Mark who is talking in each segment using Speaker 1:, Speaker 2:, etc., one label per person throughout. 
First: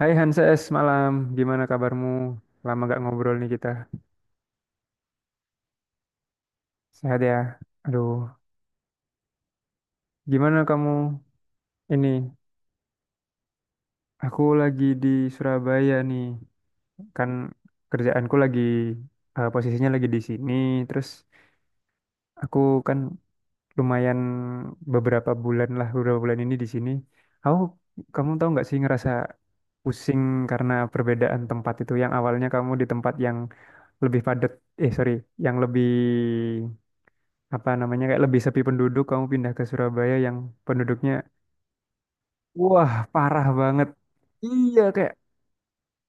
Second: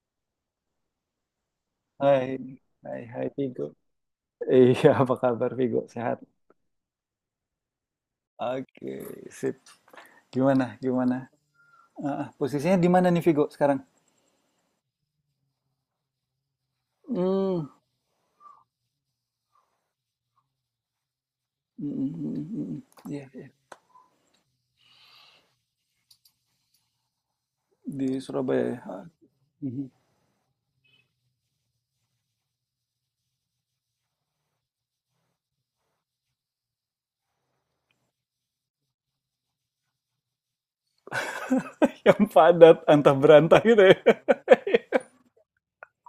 Speaker 1: Hai Hanses, malam. Gimana kabarmu?
Speaker 2: Hai,
Speaker 1: Lama gak
Speaker 2: hai, hai
Speaker 1: ngobrol nih
Speaker 2: Vigo.
Speaker 1: kita.
Speaker 2: Iya, apa kabar Vigo? Sehat?
Speaker 1: Sehat ya? Aduh,
Speaker 2: Oke, sip.
Speaker 1: gimana
Speaker 2: Gimana,
Speaker 1: kamu?
Speaker 2: gimana? Ah, ah,
Speaker 1: Ini,
Speaker 2: posisinya di mana nih Vigo sekarang?
Speaker 1: aku lagi di Surabaya nih. Kan
Speaker 2: Hmm,
Speaker 1: kerjaanku lagi, posisinya lagi di sini. Terus
Speaker 2: mm, mm,
Speaker 1: aku
Speaker 2: mm, mm.
Speaker 1: kan
Speaker 2: Iya, iya.
Speaker 1: lumayan beberapa bulan lah, beberapa bulan ini di sini. Aku,
Speaker 2: Di
Speaker 1: kamu tahu
Speaker 2: Surabaya,
Speaker 1: nggak
Speaker 2: ya?
Speaker 1: sih
Speaker 2: Ah,
Speaker 1: ngerasa
Speaker 2: mhm.
Speaker 1: pusing karena perbedaan tempat itu. Yang awalnya kamu di tempat yang lebih padat, eh sorry, yang lebih apa namanya kayak lebih sepi penduduk, kamu pindah ke Surabaya yang penduduknya
Speaker 2: Yang padat,
Speaker 1: wah
Speaker 2: antah
Speaker 1: parah
Speaker 2: berantah gitu
Speaker 1: banget.
Speaker 2: ya.
Speaker 1: Iya kayak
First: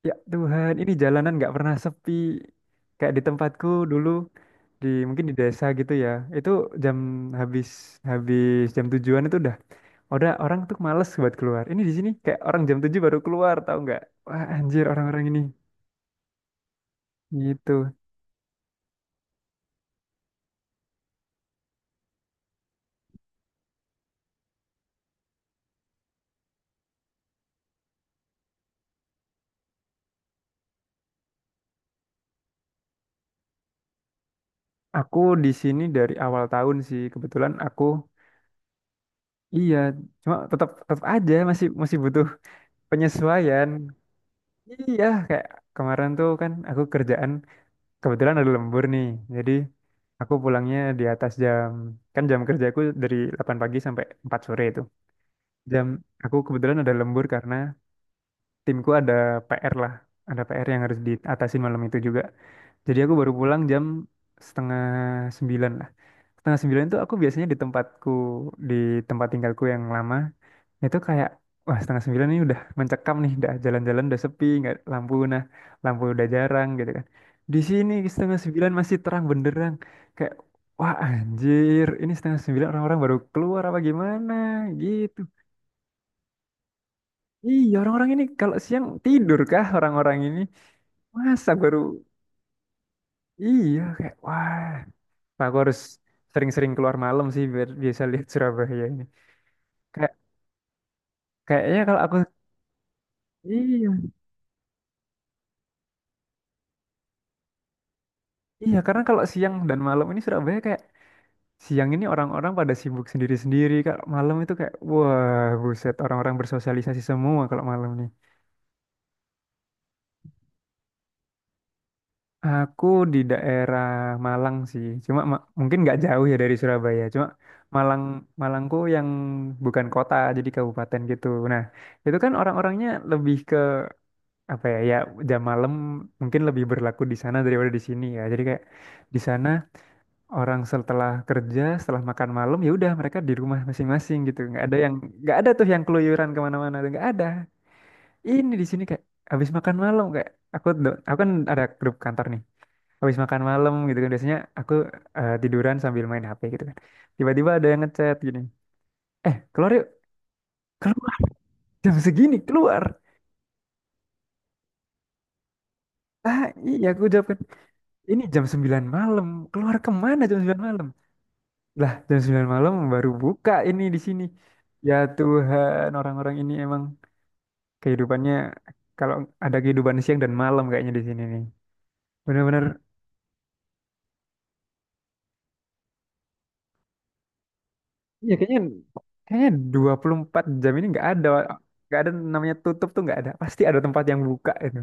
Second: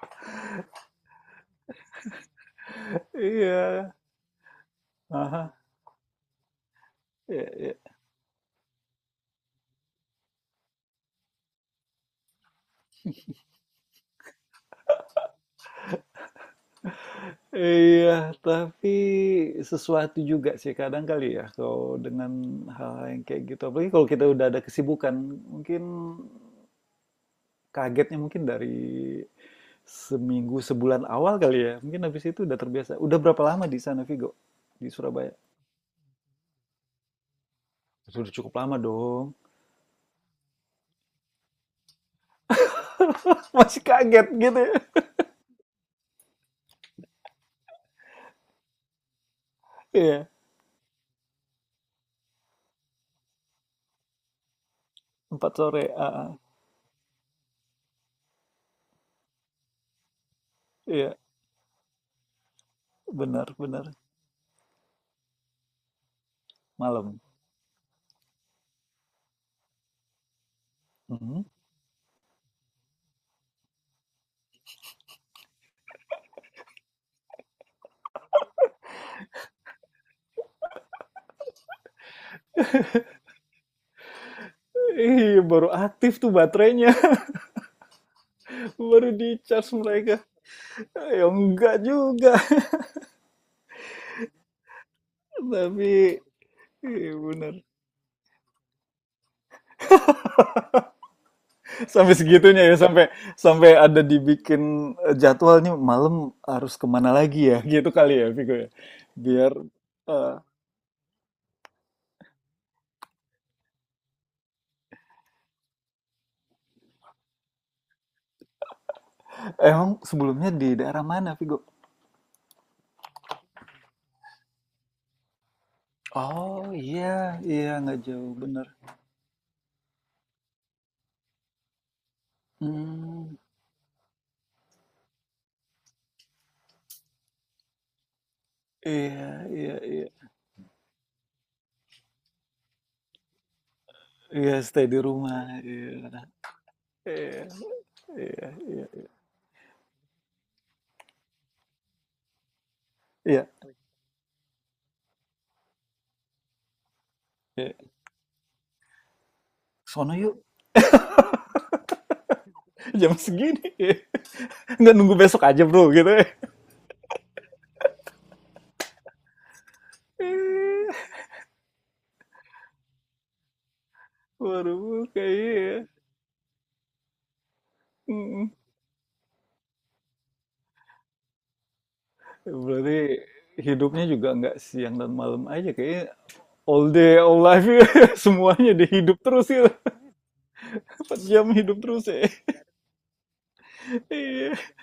Speaker 1: ya Tuhan, ini jalanan nggak pernah sepi. Kayak di tempatku
Speaker 2: Iya.
Speaker 1: dulu di mungkin di
Speaker 2: Aha.
Speaker 1: desa gitu ya, itu jam
Speaker 2: Iya,
Speaker 1: habis
Speaker 2: iya.
Speaker 1: habis jam tujuan itu udah orang tuh males buat keluar. Ini di sini kayak orang jam 7 baru keluar, tahu nggak, wah anjir orang-orang ini gitu.
Speaker 2: Iya, tapi sesuatu juga sih kadang kali ya kalau dengan hal-hal yang kayak gitu. Apalagi kalau kita udah ada kesibukan, mungkin kagetnya mungkin dari seminggu, sebulan awal kali ya. Mungkin habis itu udah terbiasa. Udah berapa lama di sana, Vigo? Di
Speaker 1: Aku
Speaker 2: Surabaya?
Speaker 1: di sini dari awal tahun sih kebetulan aku.
Speaker 2: Sudah cukup lama dong.
Speaker 1: Iya, cuma tetap tetap aja masih masih butuh penyesuaian.
Speaker 2: Masih kaget gitu ya.
Speaker 1: Iya kayak kemarin tuh kan aku kerjaan kebetulan ada lembur nih, jadi
Speaker 2: Iya,
Speaker 1: aku pulangnya di atas jam, kan jam kerjaku dari 8 pagi sampai 4 sore itu
Speaker 2: empat sore,
Speaker 1: jam,
Speaker 2: ah, ah.
Speaker 1: aku kebetulan ada lembur karena timku ada PR lah, ada PR yang harus
Speaker 2: Iya,
Speaker 1: diatasin malam itu juga. Jadi aku baru
Speaker 2: benar,
Speaker 1: pulang jam
Speaker 2: benar.
Speaker 1: setengah sembilan lah. Setengah sembilan itu aku
Speaker 2: Malam.
Speaker 1: biasanya di tempatku di tempat tinggalku yang lama itu kayak,
Speaker 2: Mhm.
Speaker 1: wah setengah sembilan ini udah mencekam nih, udah jalan-jalan udah sepi, nggak lampu, nah lampu udah jarang gitu kan. Di sini setengah sembilan masih terang benderang, kayak wah anjir, ini setengah sembilan orang-orang baru keluar apa gimana gitu.
Speaker 2: Ih, baru aktif tuh baterainya.
Speaker 1: Iya, orang-orang ini kalau siang
Speaker 2: Baru
Speaker 1: tidur
Speaker 2: di
Speaker 1: kah
Speaker 2: charge
Speaker 1: orang-orang
Speaker 2: mereka.
Speaker 1: ini?
Speaker 2: Ya
Speaker 1: Masa
Speaker 2: enggak
Speaker 1: baru,
Speaker 2: juga.
Speaker 1: iya kayak wah. Nah, aku harus
Speaker 2: Tapi,
Speaker 1: sering-sering keluar
Speaker 2: iya
Speaker 1: malam sih
Speaker 2: benar.
Speaker 1: biar bisa lihat Surabaya ini kayak kayaknya kalau
Speaker 2: Sampai
Speaker 1: aku,
Speaker 2: segitunya ya, sampai sampai
Speaker 1: iya
Speaker 2: ada dibikin jadwal nih malam harus kemana lagi ya, gitu kali ya, Vigo ya.
Speaker 1: iya karena kalau
Speaker 2: Biar
Speaker 1: siang dan malam ini
Speaker 2: eh,
Speaker 1: Surabaya kayak, siang ini orang-orang pada sibuk sendiri-sendiri. Kalau malam itu kayak, wah buset, orang-orang bersosialisasi semua kalau malam nih.
Speaker 2: emang sebelumnya di daerah mana, Vigo?
Speaker 1: Aku di daerah Malang sih, cuma mungkin nggak jauh ya dari
Speaker 2: Oh
Speaker 1: Surabaya.
Speaker 2: iya,
Speaker 1: Cuma
Speaker 2: iya nggak
Speaker 1: Malang,
Speaker 2: jauh bener.
Speaker 1: Malangku yang bukan kota, jadi kabupaten gitu. Nah, itu kan orang-orangnya lebih
Speaker 2: Hmm,
Speaker 1: ke apa ya? Ya jam malam mungkin lebih berlaku di sana daripada di sini ya. Jadi kayak di
Speaker 2: iya,
Speaker 1: sana
Speaker 2: iya, iya,
Speaker 1: orang setelah kerja, setelah makan malam ya udah, mereka di rumah masing-masing gitu.
Speaker 2: iya
Speaker 1: Nggak ada
Speaker 2: stay
Speaker 1: yang,
Speaker 2: di
Speaker 1: nggak
Speaker 2: rumah,
Speaker 1: ada tuh yang
Speaker 2: iya,
Speaker 1: keluyuran kemana-mana, tuh nggak ada.
Speaker 2: iya,
Speaker 1: Ini di sini
Speaker 2: iya,
Speaker 1: kayak
Speaker 2: iya,
Speaker 1: habis makan malam kayak, aku kan ada grup kantor nih. Habis makan
Speaker 2: iya,
Speaker 1: malam gitu kan biasanya aku tiduran sambil main HP gitu kan. Tiba-tiba ada
Speaker 2: iya.
Speaker 1: yang ngechat gini. Eh, keluar yuk.
Speaker 2: Sono yuk,
Speaker 1: Keluar, jam segini keluar.
Speaker 2: jam segini. Iya. Nggak nunggu besok aja bro, gitu, ya.
Speaker 1: Ah, iya aku jawab kan. Ini jam 9 malam. Keluar kemana jam 9 malam?
Speaker 2: Iya,
Speaker 1: Lah, jam 9 malam baru buka ini di sini. Ya
Speaker 2: waduh,
Speaker 1: Tuhan,
Speaker 2: kayaknya
Speaker 1: orang-orang ini emang kehidupannya,
Speaker 2: ya.
Speaker 1: kalau ada kehidupan siang dan malam kayaknya di sini nih. Bener-bener
Speaker 2: Berarti hidupnya juga nggak siang dan malam aja kayaknya all day all life ya.
Speaker 1: ya kayaknya,
Speaker 2: Semuanya dihidup terus
Speaker 1: kayaknya
Speaker 2: ya.
Speaker 1: 24 jam ini nggak
Speaker 2: Empat
Speaker 1: ada,
Speaker 2: jam hidup
Speaker 1: nggak
Speaker 2: terus
Speaker 1: ada
Speaker 2: ya.
Speaker 1: namanya tutup tuh, nggak ada. Pasti ada tempat yang buka
Speaker 2: Iya
Speaker 1: itu.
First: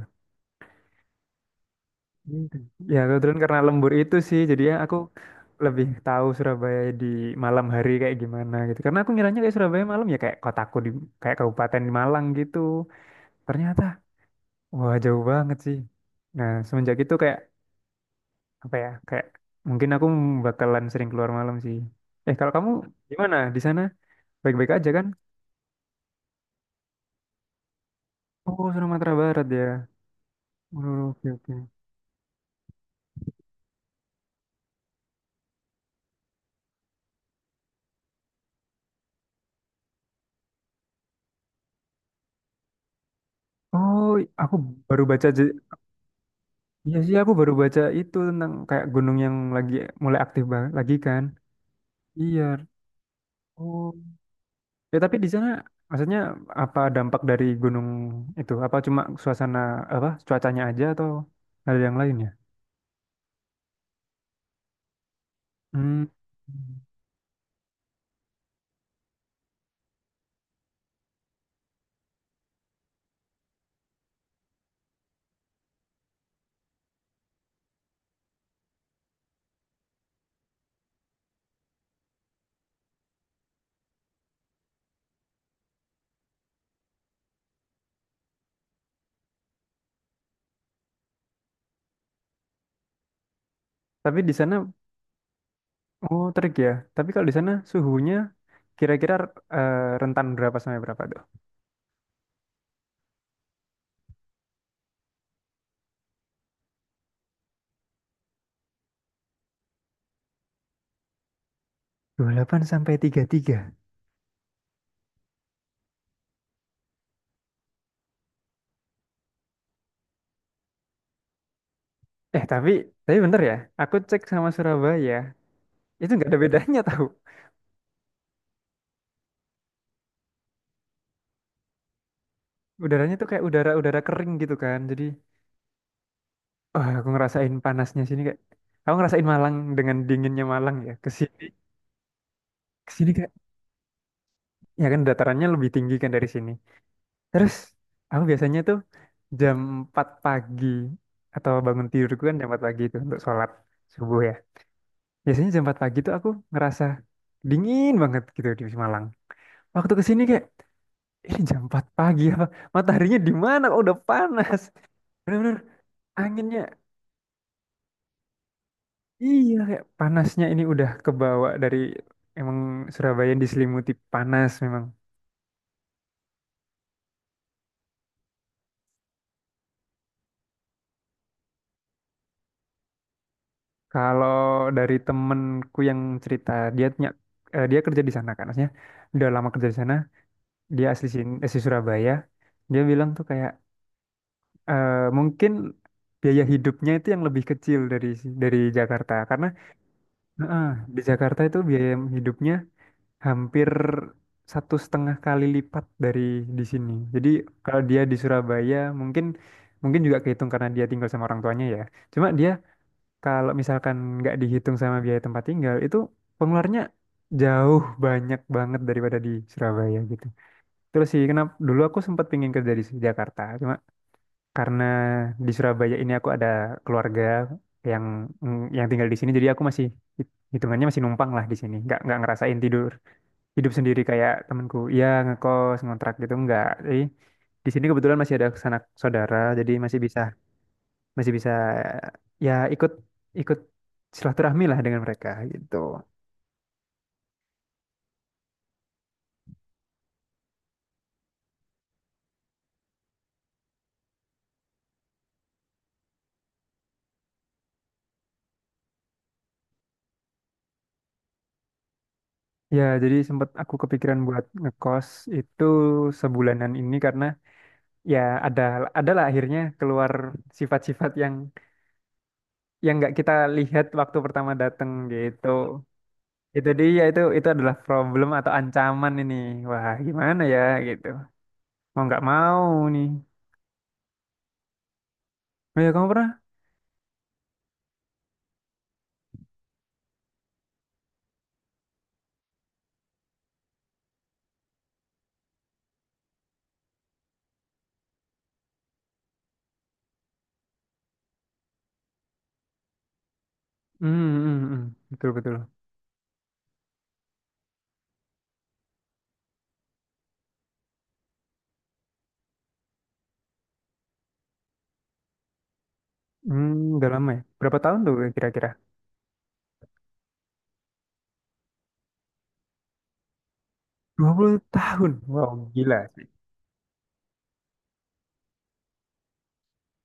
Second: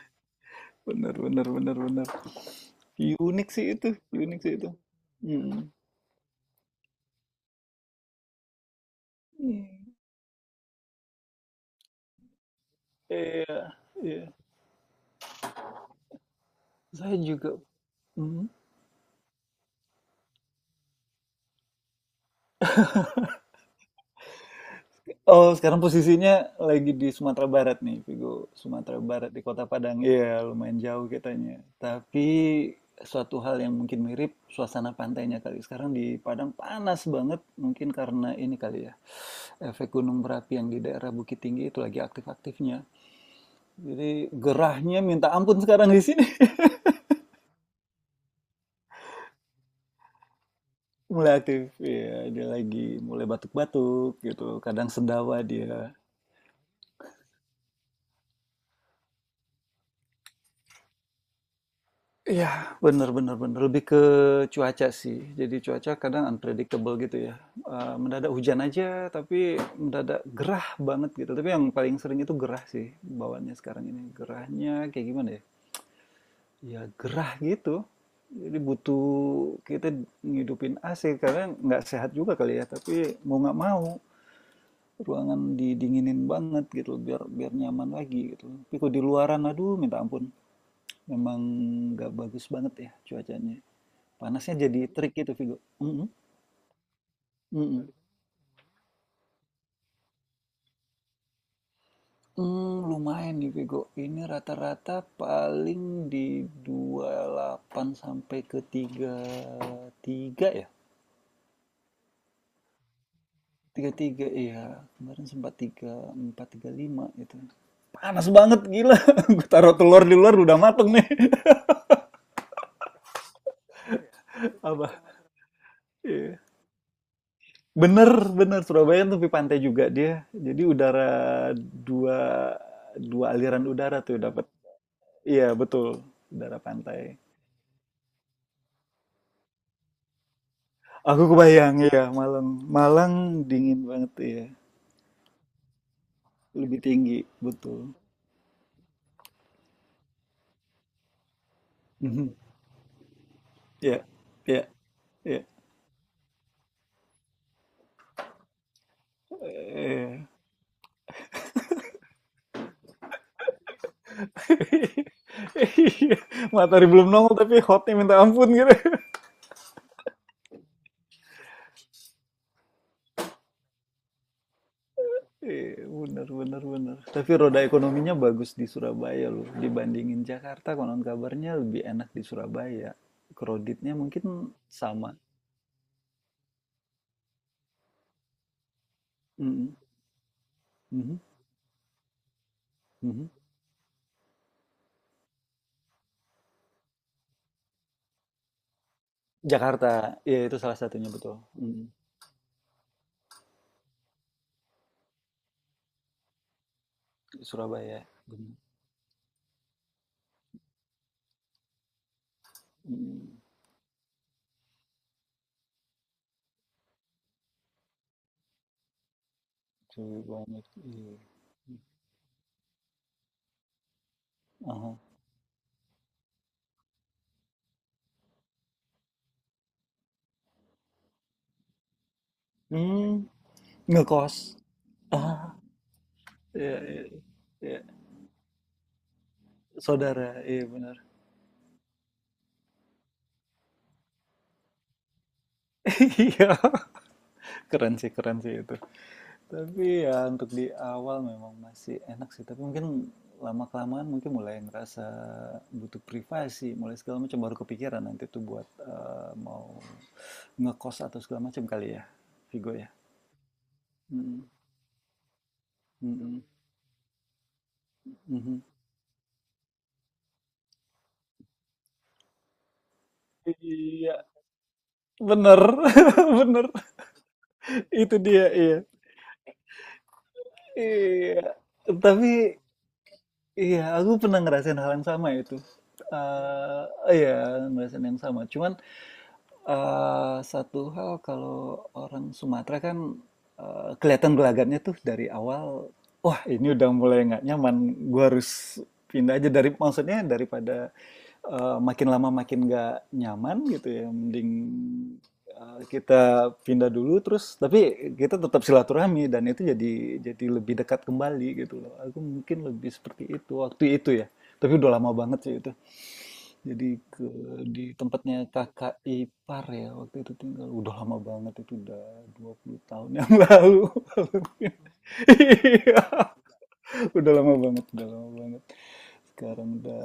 Speaker 2: bener bener bener bener.
Speaker 1: Gitu. Ya
Speaker 2: Ya,
Speaker 1: kebetulan
Speaker 2: unik
Speaker 1: karena
Speaker 2: sih itu,
Speaker 1: lembur itu
Speaker 2: unik
Speaker 1: sih
Speaker 2: sih itu.
Speaker 1: jadinya aku
Speaker 2: Hmm.
Speaker 1: lebih tahu Surabaya di malam hari kayak gimana gitu. Karena aku ngiranya kayak Surabaya
Speaker 2: Hmm.
Speaker 1: malam ya kayak kotaku di kayak kabupaten di Malang gitu.
Speaker 2: Iya
Speaker 1: Ternyata,
Speaker 2: iya
Speaker 1: wah jauh banget sih. Nah, semenjak itu
Speaker 2: saya
Speaker 1: kayak
Speaker 2: juga. Hmm.
Speaker 1: apa ya? Kayak mungkin aku bakalan sering keluar malam sih. Eh, kalau kamu gimana di sana? Baik-baik aja kan?
Speaker 2: Oh, sekarang posisinya lagi di Sumatera Barat nih, Vigo.
Speaker 1: Oh,
Speaker 2: Sumatera
Speaker 1: Sumatera
Speaker 2: Barat di
Speaker 1: Barat
Speaker 2: Kota
Speaker 1: ya.
Speaker 2: Padang. Iya, lumayan jauh
Speaker 1: Oh, oke oke.
Speaker 2: kitanya. Tapi suatu hal yang mungkin mirip suasana pantainya kali. Sekarang di Padang panas banget, mungkin karena ini kali ya. Efek gunung berapi yang di daerah Bukit Tinggi itu lagi aktif-aktifnya. Jadi
Speaker 1: Oh, aku
Speaker 2: gerahnya
Speaker 1: baru baca
Speaker 2: minta
Speaker 1: je-
Speaker 2: ampun sekarang di sini.
Speaker 1: iya sih, aku baru baca itu tentang kayak gunung yang lagi mulai aktif banget lagi kan.
Speaker 2: Mulai aktif, ya
Speaker 1: Iya.
Speaker 2: dia lagi mulai
Speaker 1: Oh.
Speaker 2: batuk-batuk gitu. Kadang
Speaker 1: Ya tapi di
Speaker 2: sendawa
Speaker 1: sana
Speaker 2: dia.
Speaker 1: maksudnya apa dampak dari gunung itu? Apa cuma suasana, apa cuacanya aja atau ada yang lain ya?
Speaker 2: Iya, bener bener bener, lebih ke cuaca sih. Jadi cuaca
Speaker 1: Hmm.
Speaker 2: kadang unpredictable gitu ya. Mendadak hujan aja, tapi mendadak gerah banget gitu. Tapi yang paling sering itu gerah sih bawaannya sekarang ini. Gerahnya kayak gimana ya? Ya gerah gitu. Jadi butuh kita ngidupin AC karena nggak sehat juga kali ya. Tapi mau nggak mau ruangan didinginin banget gitu biar biar nyaman lagi gitu. Tapi kalau di luaran aduh minta ampun. Memang nggak bagus banget ya cuacanya.
Speaker 1: Tapi di sana,
Speaker 2: Panasnya jadi trik gitu, Vigo. Mhm,
Speaker 1: oh terik ya. Tapi kalau di sana
Speaker 2: mhm.
Speaker 1: suhunya kira-kira rentan berapa sampai berapa tuh?
Speaker 2: Lumayan nih, Vigo. Ini rata-rata paling di 28 sampai ke 33 ya?
Speaker 1: Dua puluh delapan sampai tiga puluh tiga.
Speaker 2: 33 ya. Kemarin sempat tiga empat tiga lima gitu. Panas banget, gila. Gue taruh telur di luar udah mateng nih.
Speaker 1: Eh tapi bentar ya. Aku cek sama
Speaker 2: Apa?
Speaker 1: Surabaya, itu nggak
Speaker 2: Iya.
Speaker 1: ada bedanya tahu.
Speaker 2: Bener bener, Surabaya kan tepi pantai juga dia. Jadi udara dua
Speaker 1: Udaranya
Speaker 2: dua
Speaker 1: tuh kayak
Speaker 2: aliran
Speaker 1: udara-udara
Speaker 2: udara tuh
Speaker 1: kering
Speaker 2: dapat.
Speaker 1: gitu kan. Jadi,
Speaker 2: Iya, betul. Udara
Speaker 1: wah aku
Speaker 2: pantai.
Speaker 1: ngerasain panasnya sini kayak, aku ngerasain Malang dengan dinginnya Malang ya.
Speaker 2: Aku
Speaker 1: Kesini kesini
Speaker 2: kebayang, ya Malang.
Speaker 1: ke
Speaker 2: Malang
Speaker 1: kayak,
Speaker 2: dingin banget, ya.
Speaker 1: ya kan datarannya lebih tinggi kan dari sini.
Speaker 2: Lebih tinggi,
Speaker 1: Terus
Speaker 2: betul.
Speaker 1: aku biasanya tuh jam 4 pagi, atau bangun tidurku
Speaker 2: Mhm.
Speaker 1: kan jam 4 pagi itu untuk sholat
Speaker 2: Ya, ya,
Speaker 1: subuh ya.
Speaker 2: iya. Iya.
Speaker 1: Biasanya jam 4 pagi tuh aku ngerasa dingin banget gitu di Malang. Waktu ke
Speaker 2: Iya.
Speaker 1: sini kayak, ini jam 4 pagi apa? Mataharinya di mana? Kok udah panas. Bener-bener anginnya,
Speaker 2: Matahari belum nongol tapi hotnya minta ampun gitu.
Speaker 1: iya kayak panasnya ini udah kebawa dari emang Surabaya yang diselimuti panas memang.
Speaker 2: Iya, bener, bener, bener. Tapi roda ekonominya bagus di Surabaya loh. Dibandingin Jakarta, konon kabarnya lebih enak di Surabaya. Kreditnya
Speaker 1: Kalau
Speaker 2: mungkin
Speaker 1: dari
Speaker 2: sama.
Speaker 1: temenku yang cerita, dia punya- eh, dia kerja di sana kan, maksudnya udah lama kerja di
Speaker 2: Mhm,
Speaker 1: sana, dia asli
Speaker 2: mhm,
Speaker 1: sini asli Surabaya, dia bilang tuh
Speaker 2: mhm.
Speaker 1: kayak mungkin biaya hidupnya itu yang lebih kecil dari dari Jakarta karena
Speaker 2: Jakarta, ya itu
Speaker 1: eh,
Speaker 2: salah
Speaker 1: di
Speaker 2: satunya betul.
Speaker 1: Jakarta itu
Speaker 2: Mhm.
Speaker 1: biaya hidupnya hampir satu setengah kali lipat dari di sini. Jadi kalau dia
Speaker 2: Surabaya,
Speaker 1: di
Speaker 2: bener.
Speaker 1: Surabaya, mungkin mungkin juga kehitung karena dia tinggal sama orang tuanya ya, cuma dia
Speaker 2: Mhm.
Speaker 1: kalau misalkan nggak dihitung sama biaya tempat tinggal itu, pengeluarannya jauh banyak banget daripada di Surabaya
Speaker 2: Cewek
Speaker 1: gitu.
Speaker 2: banyak.
Speaker 1: Terus
Speaker 2: Iya.
Speaker 1: sih, kenapa dulu aku sempat pingin kerja di Jakarta, cuma karena
Speaker 2: Aha.
Speaker 1: di Surabaya ini aku ada keluarga yang, mm, yang tinggal di sini, jadi aku masih hitungannya masih numpang lah di sini, nggak ngerasain tidur
Speaker 2: Hmm,
Speaker 1: hidup sendiri kayak
Speaker 2: ngekos.
Speaker 1: temanku, iya
Speaker 2: Ah,
Speaker 1: ngekos ngontrak gitu nggak.
Speaker 2: iya,
Speaker 1: Jadi
Speaker 2: iya,
Speaker 1: di
Speaker 2: iya.
Speaker 1: sini kebetulan masih ada sanak saudara, jadi masih bisa,
Speaker 2: Saudara, iya benar.
Speaker 1: masih bisa ya ikut ikut silaturahmi lah dengan mereka gitu.
Speaker 2: Iya, keren sih itu. Tapi ya untuk di awal memang masih enak sih. Tapi mungkin lama-kelamaan mungkin mulai ngerasa butuh privasi, mulai segala macam baru kepikiran nanti tuh buat mau ngekos atau segala macam kali ya, Vigo
Speaker 1: Ya,
Speaker 2: ya.
Speaker 1: jadi sempat aku kepikiran buat
Speaker 2: Mm,
Speaker 1: ngekos itu
Speaker 2: mm, mm,
Speaker 1: sebulanan ini karena ya
Speaker 2: mhm.
Speaker 1: ada, adalah akhirnya keluar sifat-sifat yang nggak kita lihat waktu
Speaker 2: Iya,
Speaker 1: pertama datang gitu.
Speaker 2: bener, bener.
Speaker 1: Itu dia, itu adalah
Speaker 2: Itu
Speaker 1: problem
Speaker 2: dia,
Speaker 1: atau
Speaker 2: iya.
Speaker 1: ancaman ini. Wah, gimana ya gitu.
Speaker 2: Iya,
Speaker 1: Mau nggak
Speaker 2: tapi
Speaker 1: mau nih.
Speaker 2: iya aku pernah ngerasain hal yang sama itu.
Speaker 1: Oh ya kamu pernah?
Speaker 2: Iya ngerasain yang sama, cuman. Eh, satu hal kalau orang Sumatera kan kelihatan gelagatnya tuh dari awal, wah ini udah mulai nggak nyaman, gua harus pindah aja dari maksudnya daripada makin lama makin nggak nyaman gitu ya,
Speaker 1: Hmm,
Speaker 2: mending
Speaker 1: hmm, hmm. Betul betul.
Speaker 2: kita pindah dulu terus tapi kita tetap silaturahmi dan itu jadi lebih dekat kembali gitu loh. Aku mungkin lebih seperti itu waktu itu ya, tapi udah lama banget sih itu. Jadi
Speaker 1: Hmm, udah
Speaker 2: ke
Speaker 1: lama ya. Berapa
Speaker 2: di
Speaker 1: tahun tuh
Speaker 2: tempatnya
Speaker 1: kira-kira?
Speaker 2: kakak ipar ya, waktu itu tinggal. Udah lama banget itu, udah 20 tahun yang lalu.
Speaker 1: Dua puluh tahun. Wow,
Speaker 2: Iya,
Speaker 1: gila sih.
Speaker 2: udah lama banget, udah lama banget. Sekarang udah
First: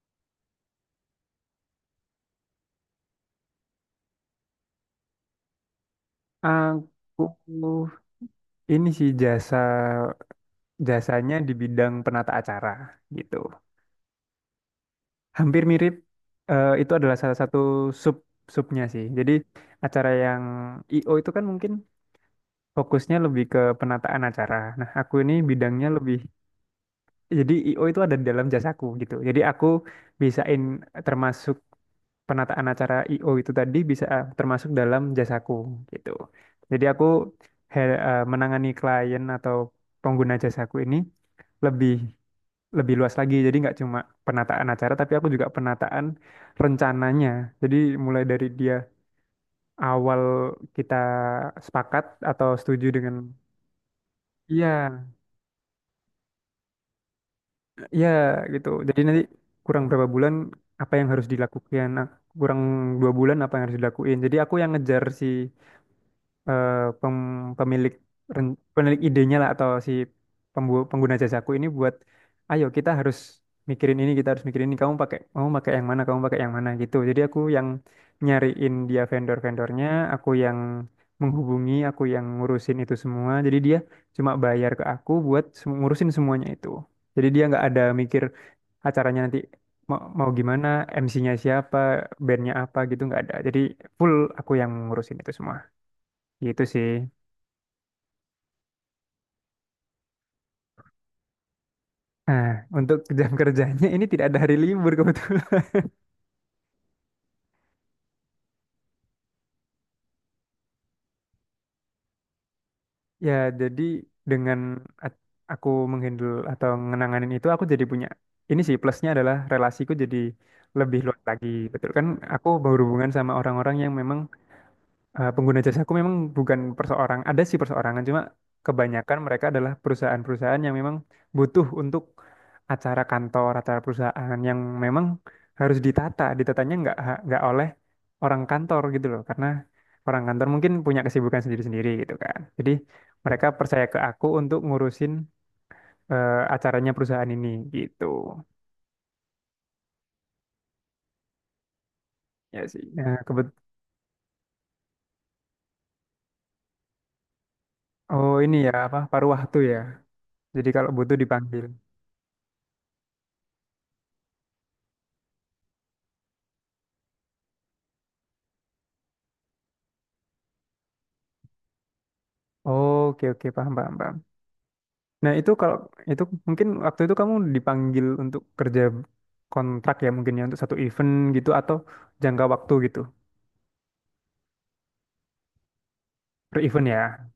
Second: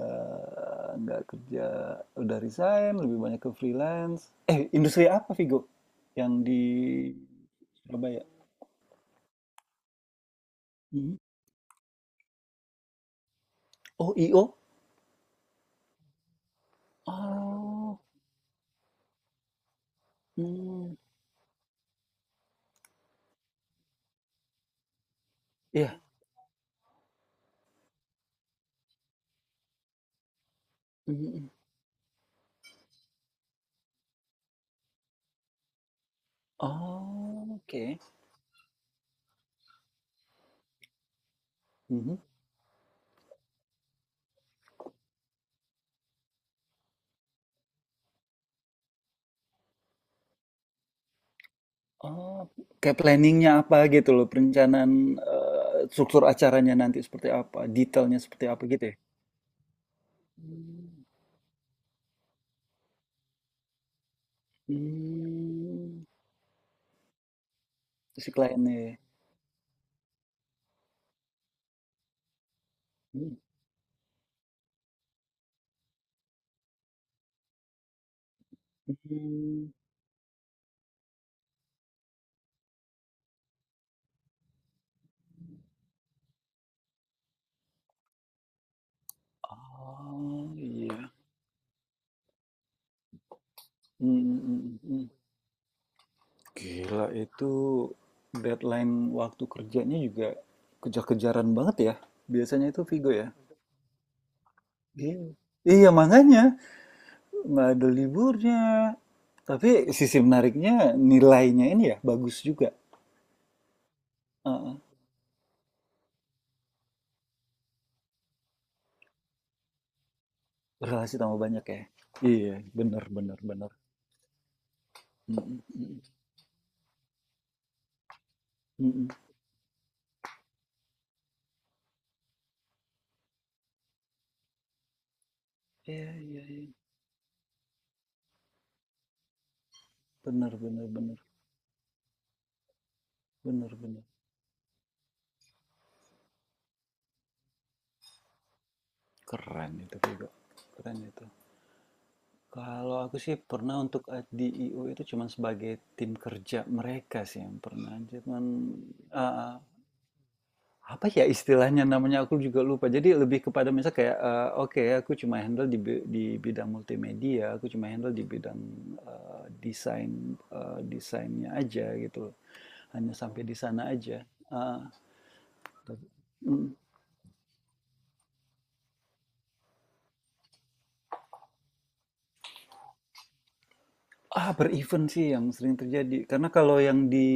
Speaker 2: nggak kerja, udah resign, lebih banyak ke freelance. Eh, industri apa Vigo? Yang di
Speaker 1: Aku
Speaker 2: Surabaya?
Speaker 1: ini sih jasa,
Speaker 2: Hmm.
Speaker 1: jasanya di bidang penata acara gitu.
Speaker 2: Oh, IO?
Speaker 1: Hampir mirip, eh, itu adalah salah satu
Speaker 2: Oh,
Speaker 1: sub, subnya sih. Jadi acara yang
Speaker 2: hmm.
Speaker 1: IO itu kan mungkin fokusnya lebih ke penataan acara. Nah, aku ini bidangnya
Speaker 2: Iya.
Speaker 1: lebih, jadi IO itu ada di dalam jasaku gitu. Jadi aku bisain
Speaker 2: Hmm, hmm, hmm.
Speaker 1: termasuk penataan acara IO itu tadi bisa, eh, termasuk dalam jasaku gitu. Jadi aku
Speaker 2: Oh, oke.
Speaker 1: eh, menangani klien atau pengguna jasaku ini lebih,
Speaker 2: Mhm.
Speaker 1: lebih luas lagi. Jadi nggak cuma penataan acara, tapi aku juga penataan rencananya. Jadi mulai dari dia awal kita sepakat
Speaker 2: Oh,
Speaker 1: atau setuju
Speaker 2: kayak
Speaker 1: dengan,
Speaker 2: planningnya apa gitu loh, perencanaan
Speaker 1: iya,
Speaker 2: struktur acaranya nanti seperti apa,
Speaker 1: iya
Speaker 2: detailnya seperti apa
Speaker 1: gitu.
Speaker 2: gitu ya?
Speaker 1: Jadi nanti kurang berapa bulan apa
Speaker 2: Hmm.
Speaker 1: yang harus dilakukan, nah, kurang dua bulan apa yang harus dilakuin. Jadi aku yang ngejar si
Speaker 2: Hmm.
Speaker 1: eh, pemilik,
Speaker 2: Si kliennya, ya.
Speaker 1: pemilik idenya lah atau si pengguna jasaku ini buat, ayo kita harus
Speaker 2: Hmm.
Speaker 1: mikirin ini, kita harus mikirin ini, kamu pakai, yang mana, kamu pakai yang mana gitu. Jadi aku yang nyariin dia
Speaker 2: Hmm.
Speaker 1: vendor-vendornya, aku yang menghubungi, aku yang ngurusin itu semua. Jadi dia cuma bayar ke aku buat ngurusin semuanya itu, jadi dia nggak ada mikir acaranya nanti mau, mau
Speaker 2: Oh
Speaker 1: gimana,
Speaker 2: iya.
Speaker 1: MC-nya siapa, bandnya apa gitu, nggak ada. Jadi full
Speaker 2: Hmm,
Speaker 1: aku yang
Speaker 2: hmm, hmm, hmm.
Speaker 1: ngurusin itu semua gitu sih.
Speaker 2: Gila itu deadline waktu kerjanya juga kejar-kejaran banget ya.
Speaker 1: Nah,
Speaker 2: Biasanya itu
Speaker 1: untuk
Speaker 2: Vigo ya.
Speaker 1: jam kerjanya ini tidak ada hari libur
Speaker 2: Iya.
Speaker 1: kebetulan.
Speaker 2: Iya makanya nggak ada liburnya. Tapi sisi menariknya nilainya ini ya bagus juga.
Speaker 1: Ya, jadi dengan
Speaker 2: Heeh,
Speaker 1: at- aku menghandle atau mengenanganin itu, aku jadi punya ini sih, plusnya adalah relasiku jadi lebih
Speaker 2: berrelasi
Speaker 1: luas
Speaker 2: tambah
Speaker 1: lagi.
Speaker 2: banyak ya?
Speaker 1: Betul kan? Aku
Speaker 2: Iya, benar
Speaker 1: berhubungan sama
Speaker 2: benar bener.
Speaker 1: orang-orang yang memang, eh, pengguna
Speaker 2: Mhm,
Speaker 1: jasa aku
Speaker 2: mhm,
Speaker 1: memang bukan perseorang, ada sih perseorangan, cuma
Speaker 2: mhm.
Speaker 1: kebanyakan mereka adalah perusahaan-perusahaan yang memang butuh untuk acara kantor, acara perusahaan yang memang harus
Speaker 2: Iya
Speaker 1: ditata.
Speaker 2: iya
Speaker 1: Ditatanya
Speaker 2: iya.
Speaker 1: nggak oleh orang kantor gitu loh, karena orang kantor
Speaker 2: Benar
Speaker 1: mungkin
Speaker 2: benar
Speaker 1: punya
Speaker 2: benar
Speaker 1: kesibukan sendiri-sendiri gitu kan. Jadi mereka
Speaker 2: benar
Speaker 1: percaya ke
Speaker 2: bener.
Speaker 1: aku untuk ngurusin, eh, acaranya perusahaan ini gitu.
Speaker 2: Keren itu juga, keren itu.
Speaker 1: Ya sih.
Speaker 2: Kalau
Speaker 1: Nah,
Speaker 2: aku sih
Speaker 1: kebet,
Speaker 2: pernah untuk di IO itu cuman sebagai tim kerja mereka sih yang pernah,
Speaker 1: oh
Speaker 2: cuman
Speaker 1: ini ya apa paruh
Speaker 2: heeh.
Speaker 1: waktu ya. Jadi kalau
Speaker 2: Apa
Speaker 1: butuh
Speaker 2: ya
Speaker 1: dipanggil.
Speaker 2: istilahnya namanya aku juga lupa. Jadi lebih kepada misal kayak, oke aku cuma handle di di bidang multimedia, aku cuma handle di bidang, desain, desainnya aja gitu loh. Hanya
Speaker 1: Oke
Speaker 2: sampai
Speaker 1: oke
Speaker 2: di
Speaker 1: paham
Speaker 2: sana
Speaker 1: paham paham.
Speaker 2: aja. Heeh,
Speaker 1: Nah, itu kalau
Speaker 2: tapi
Speaker 1: itu mungkin
Speaker 2: mhm.
Speaker 1: waktu itu kamu dipanggil untuk kerja kontrak ya mungkin ya untuk satu event gitu atau jangka waktu gitu,
Speaker 2: Ah, berevent sih yang sering terjadi. Karena
Speaker 1: per
Speaker 2: kalau
Speaker 1: event
Speaker 2: yang
Speaker 1: ya.
Speaker 2: di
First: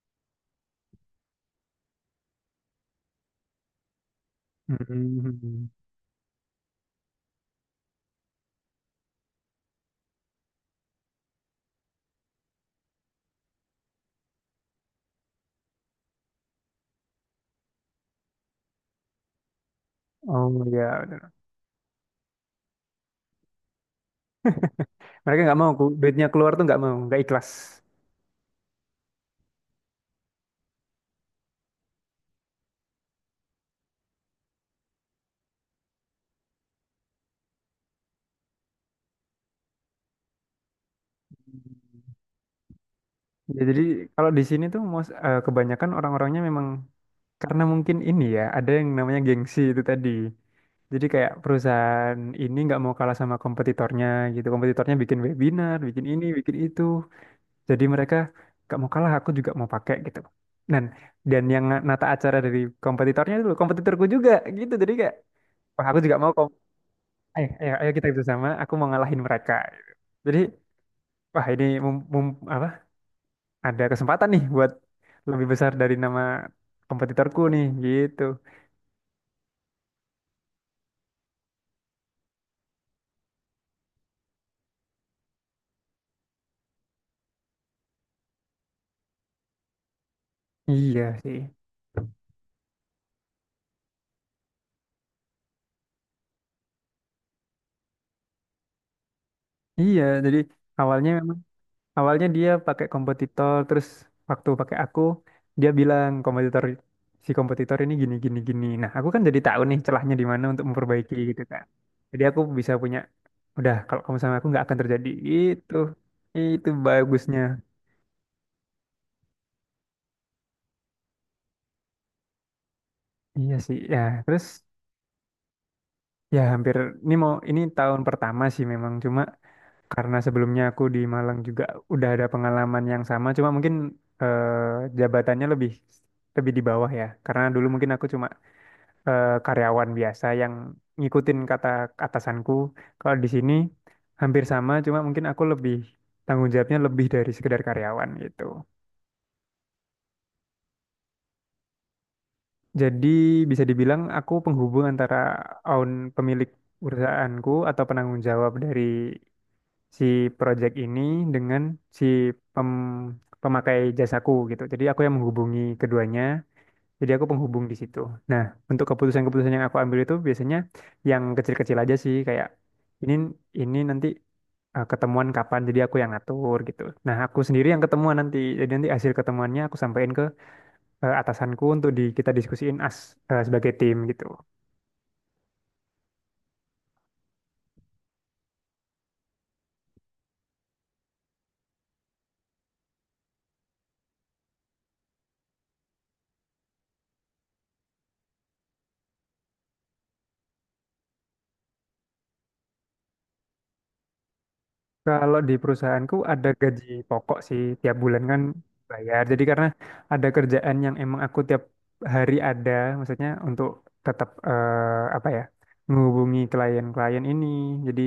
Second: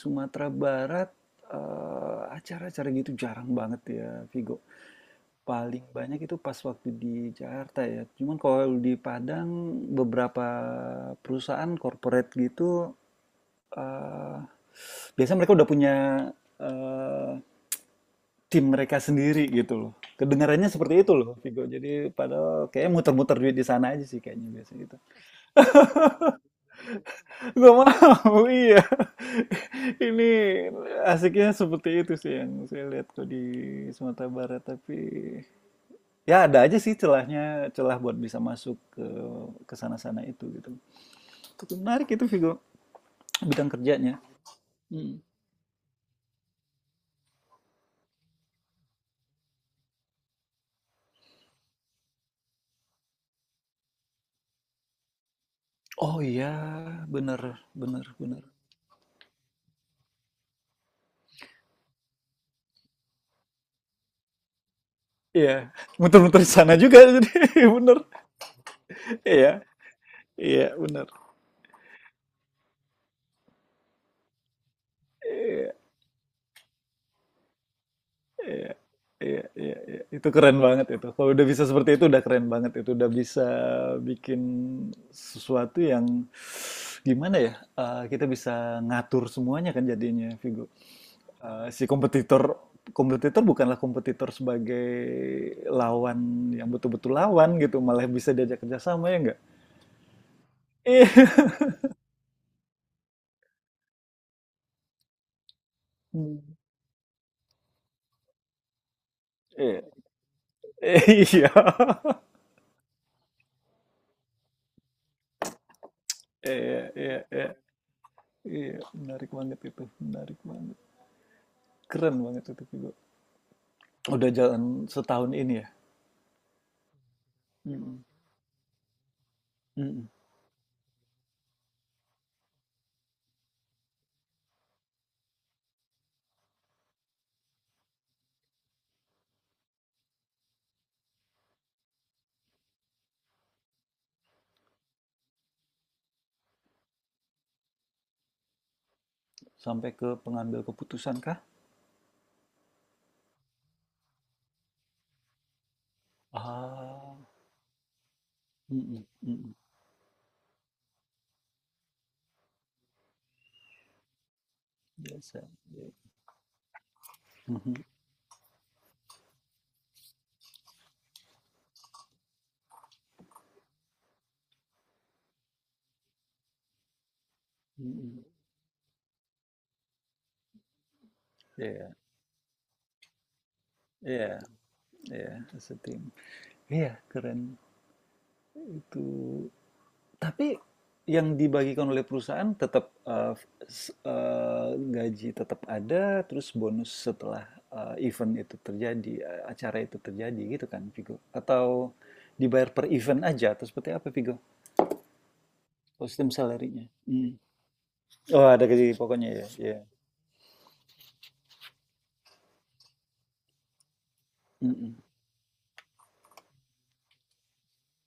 Speaker 2: Sumatera Barat, acara-acara gitu jarang banget ya, Vigo.
Speaker 1: Hmm.
Speaker 2: Paling banyak itu pas waktu di Jakarta ya. Cuman kalau di Padang, beberapa perusahaan corporate gitu, eh, biasanya mereka udah punya eh, tim mereka sendiri gitu loh.
Speaker 1: Oh
Speaker 2: Kedengarannya seperti
Speaker 1: ya,
Speaker 2: itu
Speaker 1: bener.
Speaker 2: loh, Vigo. Jadi padahal kayaknya muter-muter duit di sana aja sih kayaknya biasanya gitu.
Speaker 1: Mereka nggak mau duitnya keluar tuh nggak mau, nggak ikhlas.
Speaker 2: Gak mau, iya. Ini asiknya seperti itu sih yang saya lihat kok di Sumatera Barat. Tapi ya ada aja sih celahnya, celah buat bisa masuk ke sana-sana itu gitu. Tapi menarik itu Vigo,
Speaker 1: Ya,
Speaker 2: bidang
Speaker 1: jadi
Speaker 2: kerjanya.
Speaker 1: kalau di sini tuh
Speaker 2: Hmm.
Speaker 1: eh, kebanyakan orang-orangnya memang, karena mungkin ini ya ada yang namanya gengsi itu tadi. Jadi kayak perusahaan ini nggak mau kalah sama kompetitornya gitu. Kompetitornya bikin webinar, bikin
Speaker 2: Oh
Speaker 1: ini,
Speaker 2: iya,
Speaker 1: bikin itu.
Speaker 2: bener,
Speaker 1: Jadi
Speaker 2: bener,
Speaker 1: mereka
Speaker 2: bener.
Speaker 1: gak mau kalah, aku juga mau pakai gitu. Dan dan yang nata acara dari kompetitornya dulu, kompetitorku juga gitu. Jadi kayak,
Speaker 2: Iya,
Speaker 1: wah aku juga mau,
Speaker 2: muter-muter di sana juga jadi
Speaker 1: ayo, ayo, ayo
Speaker 2: bener.
Speaker 1: kita bersama, aku mau ngalahin mereka.
Speaker 2: Iya,
Speaker 1: Jadi,
Speaker 2: iya bener.
Speaker 1: wah ini apa? Ada kesempatan nih buat lebih besar
Speaker 2: Iya.
Speaker 1: dari nama kompetitorku nih gitu.
Speaker 2: Iya, iya, iya, iya. Itu keren banget itu. Kalau udah bisa seperti itu udah keren banget itu. Udah bisa bikin sesuatu yang gimana ya? Kita bisa ngatur semuanya kan jadinya, Vigo.
Speaker 1: Iya sih.
Speaker 2: Si kompetitor kompetitor bukanlah kompetitor sebagai lawan yang betul-betul lawan gitu, malah bisa diajak kerjasama ya enggak?
Speaker 1: Iya, jadi awalnya
Speaker 2: Iya.
Speaker 1: awalnya dia pakai kompetitor. Terus waktu pakai aku dia bilang
Speaker 2: Hmm.
Speaker 1: si kompetitor ini gini gini gini. Nah, aku kan jadi tahu nih
Speaker 2: Iya,
Speaker 1: celahnya di mana untuk memperbaiki gitu
Speaker 2: iya,
Speaker 1: kan. Jadi aku bisa punya, udah kalau kamu sama aku nggak akan terjadi itu. Itu
Speaker 2: iya, iya,
Speaker 1: bagusnya.
Speaker 2: iya. Iya, menarik banget itu, menarik banget, keren banget itu Vigo.
Speaker 1: Iya sih ya.
Speaker 2: Udah
Speaker 1: Terus
Speaker 2: jalan setahun ini ya?
Speaker 1: ya hampir ini, mau ini tahun
Speaker 2: Mhm,
Speaker 1: pertama sih memang. Cuma
Speaker 2: mhm.
Speaker 1: karena sebelumnya aku di Malang juga udah ada pengalaman yang sama. Cuma mungkin jabatannya lebih lebih di bawah ya, karena dulu mungkin aku cuma karyawan biasa yang ngikutin kata atasanku. Kalau di sini hampir sama, cuma mungkin aku lebih, tanggung jawabnya lebih dari sekedar karyawan gitu.
Speaker 2: Sampai ke pengambil keputusan kah?
Speaker 1: Jadi bisa dibilang aku penghubung antara own, pemilik
Speaker 2: Ah,
Speaker 1: perusahaanku, atau penanggung jawab dari
Speaker 2: mhm, mhm.
Speaker 1: si project ini dengan si pem- pemakai jasaku gitu. Jadi aku yang
Speaker 2: Biasa,
Speaker 1: menghubungi
Speaker 2: iya.
Speaker 1: keduanya. Jadi aku penghubung
Speaker 2: Mhm,
Speaker 1: di situ. Nah, untuk keputusan-keputusan yang aku ambil itu biasanya yang kecil-kecil aja sih, kayak ini ini nanti ketemuan kapan, jadi aku yang ngatur gitu. Nah, aku sendiri yang ketemuan
Speaker 2: mhm.
Speaker 1: nanti. Jadi nanti hasil ketemuannya aku sampaikan ke atasanku untuk
Speaker 2: Iya
Speaker 1: di kita diskusiin as sebagai tim gitu.
Speaker 2: iya iya, as a team. Iya, keren itu. Tapi yang dibagikan oleh perusahaan tetap, eee, gaji tetap ada, terus bonus setelah, event itu terjadi, acara itu terjadi gitu kan, Vigo? Atau dibayar per event aja atau seperti apa, Vigo?
Speaker 1: Kalau di perusahaanku
Speaker 2: Sistem
Speaker 1: ada gaji
Speaker 2: salarinya. Mhm.
Speaker 1: pokok sih tiap bulan kan
Speaker 2: Oh, ada gaji
Speaker 1: bayar.
Speaker 2: pokoknya
Speaker 1: Jadi
Speaker 2: ya?
Speaker 1: karena
Speaker 2: Iya.
Speaker 1: ada kerjaan yang emang aku tiap hari ada, maksudnya untuk tetap
Speaker 2: Mhm.
Speaker 1: apa ya, menghubungi klien-klien ini. Jadi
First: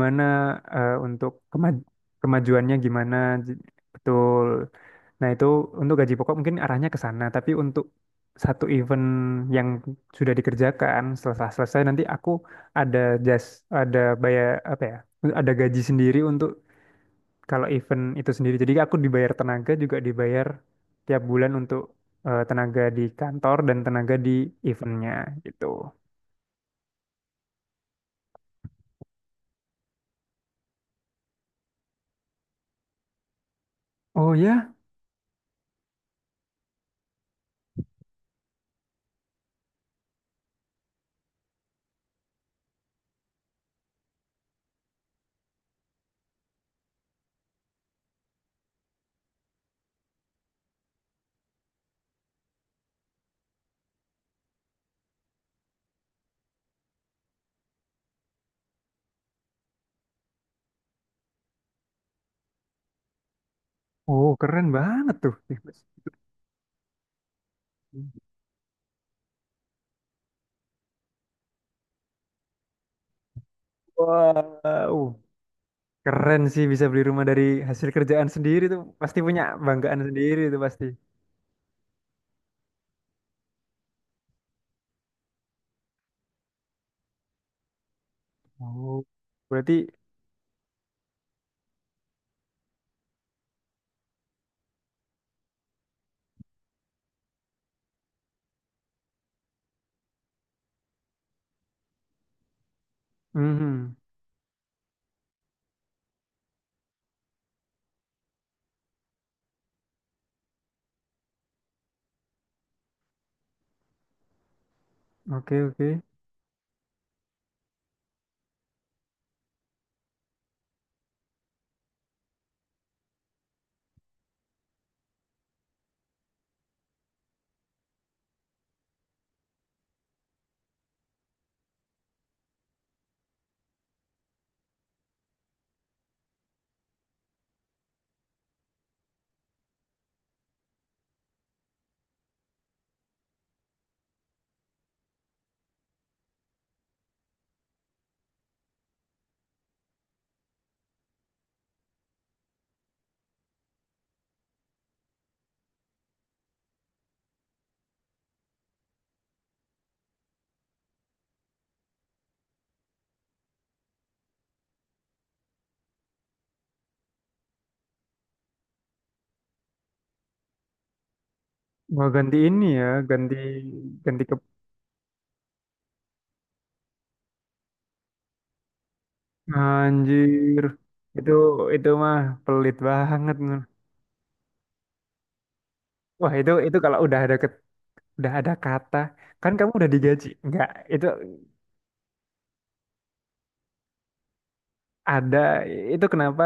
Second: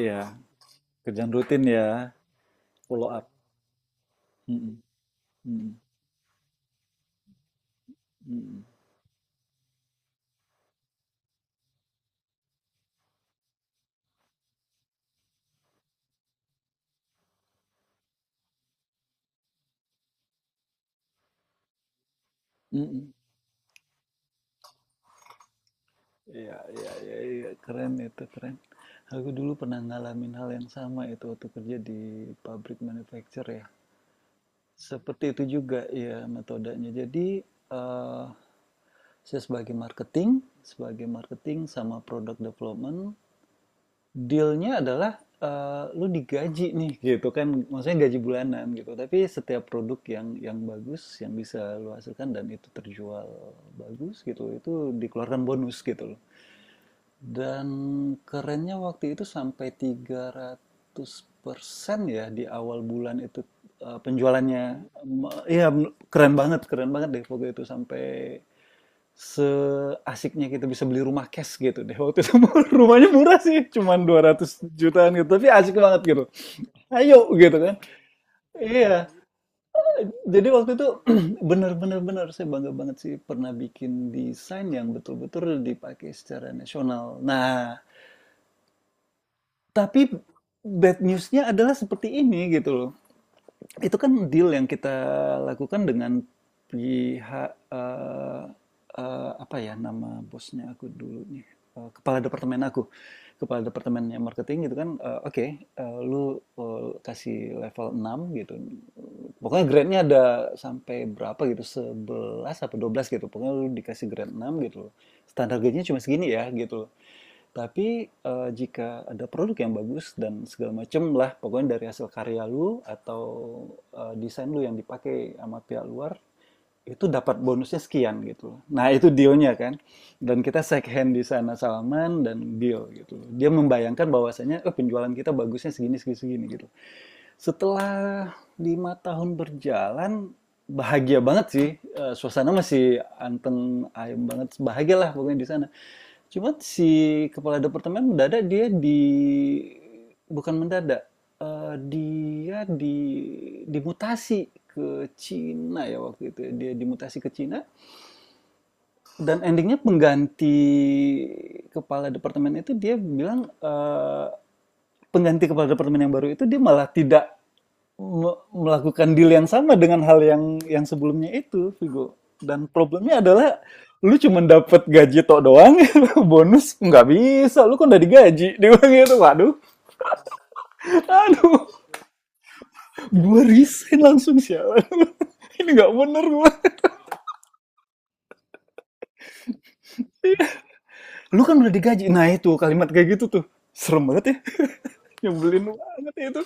Speaker 2: Iya,
Speaker 1: untuk
Speaker 2: kerjaan rutin ya,
Speaker 1: kemajuannya
Speaker 2: follow
Speaker 1: gimana,
Speaker 2: up.
Speaker 1: j- betul.
Speaker 2: Mhm,
Speaker 1: Nah, itu
Speaker 2: mhm,
Speaker 1: untuk gaji pokok mungkin arahnya ke sana, tapi untuk satu
Speaker 2: mhm,
Speaker 1: event yang sudah dikerjakan setelah selesai nanti aku ada jas ada bayar apa ya? Ada gaji sendiri untuk kalau event itu sendiri. Jadi aku dibayar tenaga, juga dibayar tiap bulan untuk tenaga di
Speaker 2: mhm.
Speaker 1: kantor dan tenaga di eventnya gitu.
Speaker 2: Iya iya iya iya, keren itu, keren. Aku dulu pernah ngalamin hal yang sama itu waktu kerja di pabrik manufacture ya.
Speaker 1: Oh ya,
Speaker 2: Seperti itu juga ya metodenya. Jadi, eee, saya sebagai marketing sama product development dealnya adalah, lu digaji nih gitu kan, maksudnya gaji bulanan gitu. Tapi setiap produk yang bagus, yang bisa lu hasilkan dan itu terjual bagus gitu, itu dikeluarkan bonus gitu loh. Dan kerennya waktu itu sampai 300% ya di awal bulan itu,
Speaker 1: oh
Speaker 2: penjualannya.
Speaker 1: keren banget
Speaker 2: Mhm.
Speaker 1: tuh. Ih,
Speaker 2: Iya,
Speaker 1: Mas.
Speaker 2: keren banget deh waktu itu sampai seasiknya kita bisa beli rumah cash gitu deh waktu itu. Rumahnya murah sih cuman 200 jutaan
Speaker 1: Wow,
Speaker 2: gitu tapi asik banget gitu,
Speaker 1: keren sih bisa beli
Speaker 2: ayo
Speaker 1: rumah dari
Speaker 2: gitu kan.
Speaker 1: hasil kerjaan sendiri tuh.
Speaker 2: Iya
Speaker 1: Pasti punya banggaan sendiri
Speaker 2: jadi
Speaker 1: tuh
Speaker 2: waktu
Speaker 1: pasti.
Speaker 2: itu bener-bener bener saya bangga banget sih pernah bikin desain yang betul-betul dipakai secara nasional. Nah,
Speaker 1: Oh, berarti,
Speaker 2: tapi bad newsnya adalah seperti ini gitu loh. Itu kan deal yang kita lakukan dengan pihak apa ya nama bosnya aku dulu nih, kepala departemen aku, kepala
Speaker 1: mhm.
Speaker 2: departemennya marketing gitu kan. Oke, lu kasih level 6 gitu, pokoknya grade-nya ada sampai berapa gitu, 11 apa 12 gitu, pokoknya lu dikasih grade 6 gitu, standar
Speaker 1: Oke
Speaker 2: grade-nya
Speaker 1: oke.
Speaker 2: cuma segini ya gitu. Tapi jika ada produk yang bagus dan segala macem lah pokoknya dari hasil karya lu atau desain lu yang dipakai sama pihak luar itu dapat bonusnya sekian gitu. Nah, itu dealnya kan. Dan kita shake hand di sana Salman dan deal gitu. Dia membayangkan bahwasanya oh, penjualan kita bagusnya segini segini segini gitu. Setelah 5 tahun berjalan bahagia banget sih. Eh, suasana masih anteng ayem banget bahagialah pokoknya di sana. Cuma si kepala departemen mendadak dia di, bukan mendadak, dia di, dimutasi ke Cina ya waktu itu ya, dia dimutasi ke Cina, dan endingnya nya pengganti kepala departemen itu dia bilang, pengganti kepala departemen yang baru itu dia malah tidak melakukan deal yang sama dengan hal yang sebelumnya itu
Speaker 1: Wah
Speaker 2: Vigo.
Speaker 1: ganti ini
Speaker 2: Dan
Speaker 1: ya,
Speaker 2: problemnya
Speaker 1: ganti
Speaker 2: adalah lu
Speaker 1: ganti.
Speaker 2: cuma dapat gaji tok doang. Bonus nggak bisa, lu kan udah digaji, dia bilang gitu. Waduh,
Speaker 1: Anjir, itu
Speaker 2: aduh,
Speaker 1: itu mah pelit banget,
Speaker 2: gua
Speaker 1: Nur.
Speaker 2: resign langsung sialan. Ini nggak bener
Speaker 1: Wah
Speaker 2: gua,
Speaker 1: itu kalau udah ada udah ada kata, kan kamu udah digaji. Enggak, itu
Speaker 2: lu kan udah digaji. Nah itu kalimat kayak gitu tuh serem banget ya.
Speaker 1: ada,
Speaker 2: Nyebelin
Speaker 1: itu
Speaker 2: banget ya itu.
Speaker 1: kenapa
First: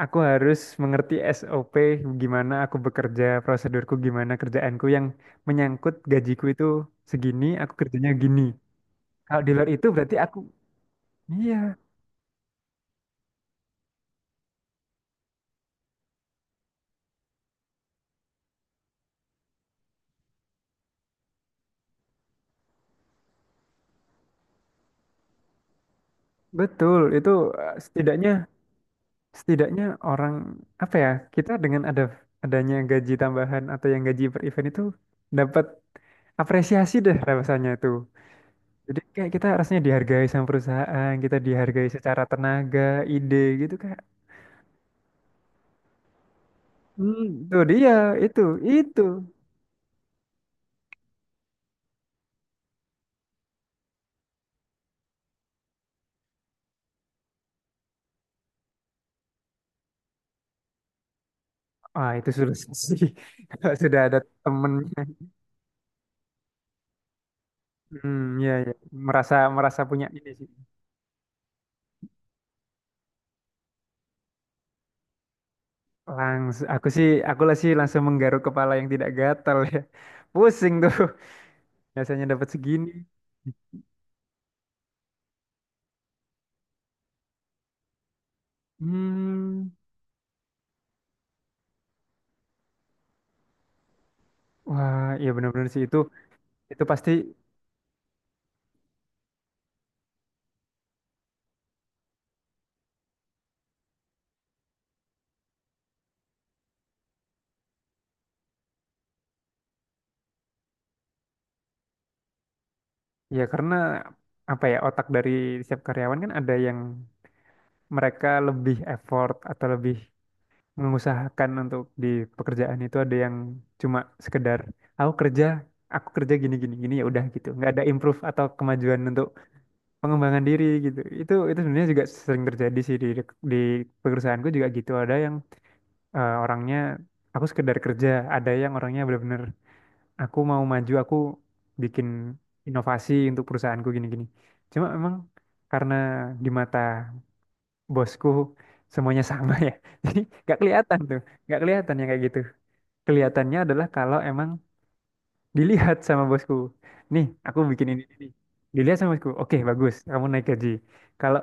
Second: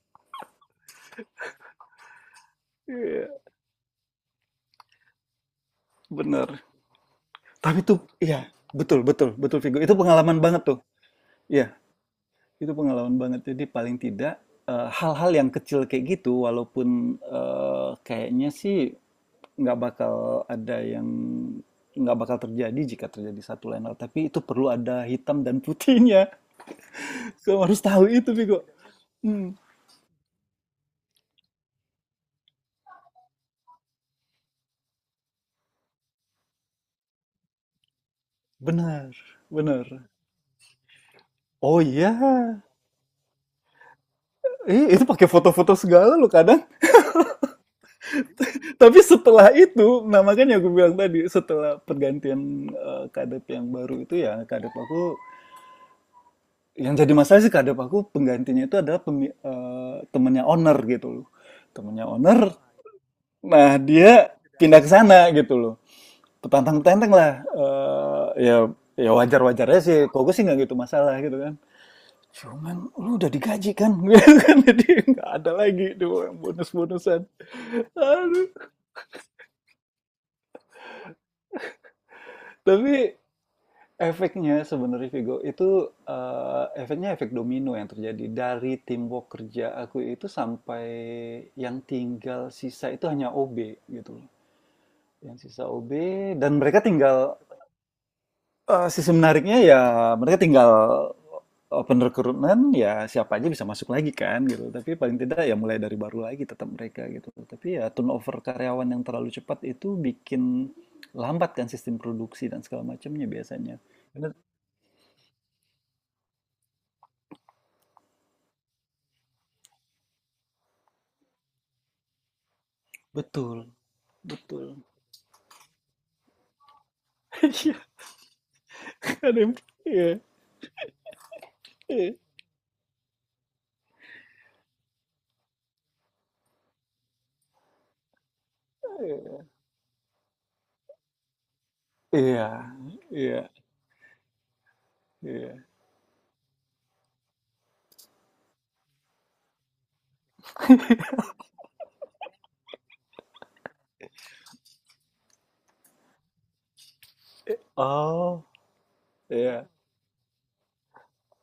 Speaker 1: aku harus mengerti SOP, gimana aku
Speaker 2: Iya
Speaker 1: bekerja,
Speaker 2: yeah,
Speaker 1: prosedurku gimana, kerjaanku yang menyangkut gajiku
Speaker 2: bener.
Speaker 1: itu segini, aku
Speaker 2: Tapi tuh
Speaker 1: kerjanya gini.
Speaker 2: iya, betul betul
Speaker 1: Kalau di
Speaker 2: betul
Speaker 1: luar
Speaker 2: Vigo.
Speaker 1: itu
Speaker 2: Itu
Speaker 1: berarti aku,
Speaker 2: pengalaman banget tuh.
Speaker 1: iya,
Speaker 2: Iya, itu pengalaman banget. Jadi paling tidak hal-hal yang kecil kayak gitu walaupun kayaknya sih nggak bakal ada yang nggak bakal terjadi jika terjadi satu lain hal, tapi itu perlu ada hitam dan putihnya.
Speaker 1: betul. Itu
Speaker 2: Kamu harus tahu
Speaker 1: setidaknya,
Speaker 2: itu, Vigo. Hmm,
Speaker 1: setidaknya orang, apa ya, kita dengan adanya gaji tambahan atau yang gaji per event itu dapat apresiasi deh rasanya itu. Jadi
Speaker 2: benar,
Speaker 1: kayak kita harusnya
Speaker 2: benar.
Speaker 1: dihargai sama perusahaan, kita
Speaker 2: Oh
Speaker 1: dihargai
Speaker 2: iya.
Speaker 1: secara tenaga, ide gitu kayak.
Speaker 2: Eh, itu pakai foto-foto segala lo kadang.
Speaker 1: Hmm, itu dia, itu,
Speaker 2: Tapi
Speaker 1: itu.
Speaker 2: setelah itu, nah makanya gue bilang tadi, setelah pergantian kadep yang baru itu ya, kadep aku, yang jadi masalah sih kadep aku penggantinya itu adalah temennya owner gitu loh. Temennya
Speaker 1: Ah, itu
Speaker 2: owner,
Speaker 1: sudah sih. Kalau
Speaker 2: nah
Speaker 1: sudah ada
Speaker 2: dia pindah ke
Speaker 1: temennya.
Speaker 2: sana gitu loh. Petantang-petantang lah. Eh,
Speaker 1: Hmm, ya,
Speaker 2: ya
Speaker 1: ya.
Speaker 2: ya
Speaker 1: Merasa
Speaker 2: wajar-wajar
Speaker 1: merasa
Speaker 2: aja sih,
Speaker 1: punya
Speaker 2: kok
Speaker 1: ini
Speaker 2: gue sih
Speaker 1: sih.
Speaker 2: nggak gitu masalah gitu kan. Cuman lu udah digaji kan, jadi nggak ada lagi tuh
Speaker 1: Langsung aku sih,
Speaker 2: bonus-bonusan.
Speaker 1: aku lah sih, langsung menggaruk
Speaker 2: Aduh,
Speaker 1: kepala yang tidak gatal ya. Pusing tuh. Biasanya dapat segini.
Speaker 2: tapi efeknya sebenarnya Vigo itu efeknya efek domino yang terjadi dari teamwork kerja
Speaker 1: Hmm,
Speaker 2: aku itu sampai yang tinggal sisa itu hanya OB gitu loh.
Speaker 1: wah, iya
Speaker 2: Yang sisa
Speaker 1: benar-benar sih
Speaker 2: OB
Speaker 1: itu.
Speaker 2: dan mereka
Speaker 1: Itu pasti.
Speaker 2: tinggal sisi menariknya ya mereka tinggal open recruitment ya siapa aja bisa masuk lagi kan gitu. Tapi paling tidak ya mulai dari baru lagi tetap mereka gitu. Tapi ya turnover karyawan yang terlalu cepat itu bikin lambat kan sistem produksi dan segala macamnya
Speaker 1: Ya karena
Speaker 2: biasanya. Bener.
Speaker 1: apa ya, otak dari setiap karyawan kan ada yang mereka lebih effort atau lebih mengusahakan untuk di pekerjaan itu, ada yang
Speaker 2: Betul.
Speaker 1: cuma sekedar
Speaker 2: Betul.
Speaker 1: aku kerja, aku kerja gini gini gini ya udah gitu. Nggak
Speaker 2: Iya,
Speaker 1: ada improve atau kemajuan untuk
Speaker 2: ada yang iya,
Speaker 1: pengembangan diri gitu. Itu sebenarnya juga
Speaker 2: iya,
Speaker 1: sering terjadi sih di di perusahaanku juga gitu. Ada yang orangnya aku sekedar kerja, ada yang orangnya benar-benar
Speaker 2: iya.
Speaker 1: aku mau maju, aku bikin
Speaker 2: Iya,
Speaker 1: inovasi untuk
Speaker 2: iya,
Speaker 1: perusahaanku gini-gini. Cuma emang
Speaker 2: iya.
Speaker 1: karena di mata bosku semuanya sama ya, jadi nggak kelihatan tuh, nggak kelihatan yang kayak gitu. Kelihatannya adalah kalau emang dilihat sama bosku. Nih, aku bikin ini, ini.
Speaker 2: Oh,
Speaker 1: Dilihat sama bosku, oke
Speaker 2: iya.
Speaker 1: bagus, kamu naik gaji. Kalau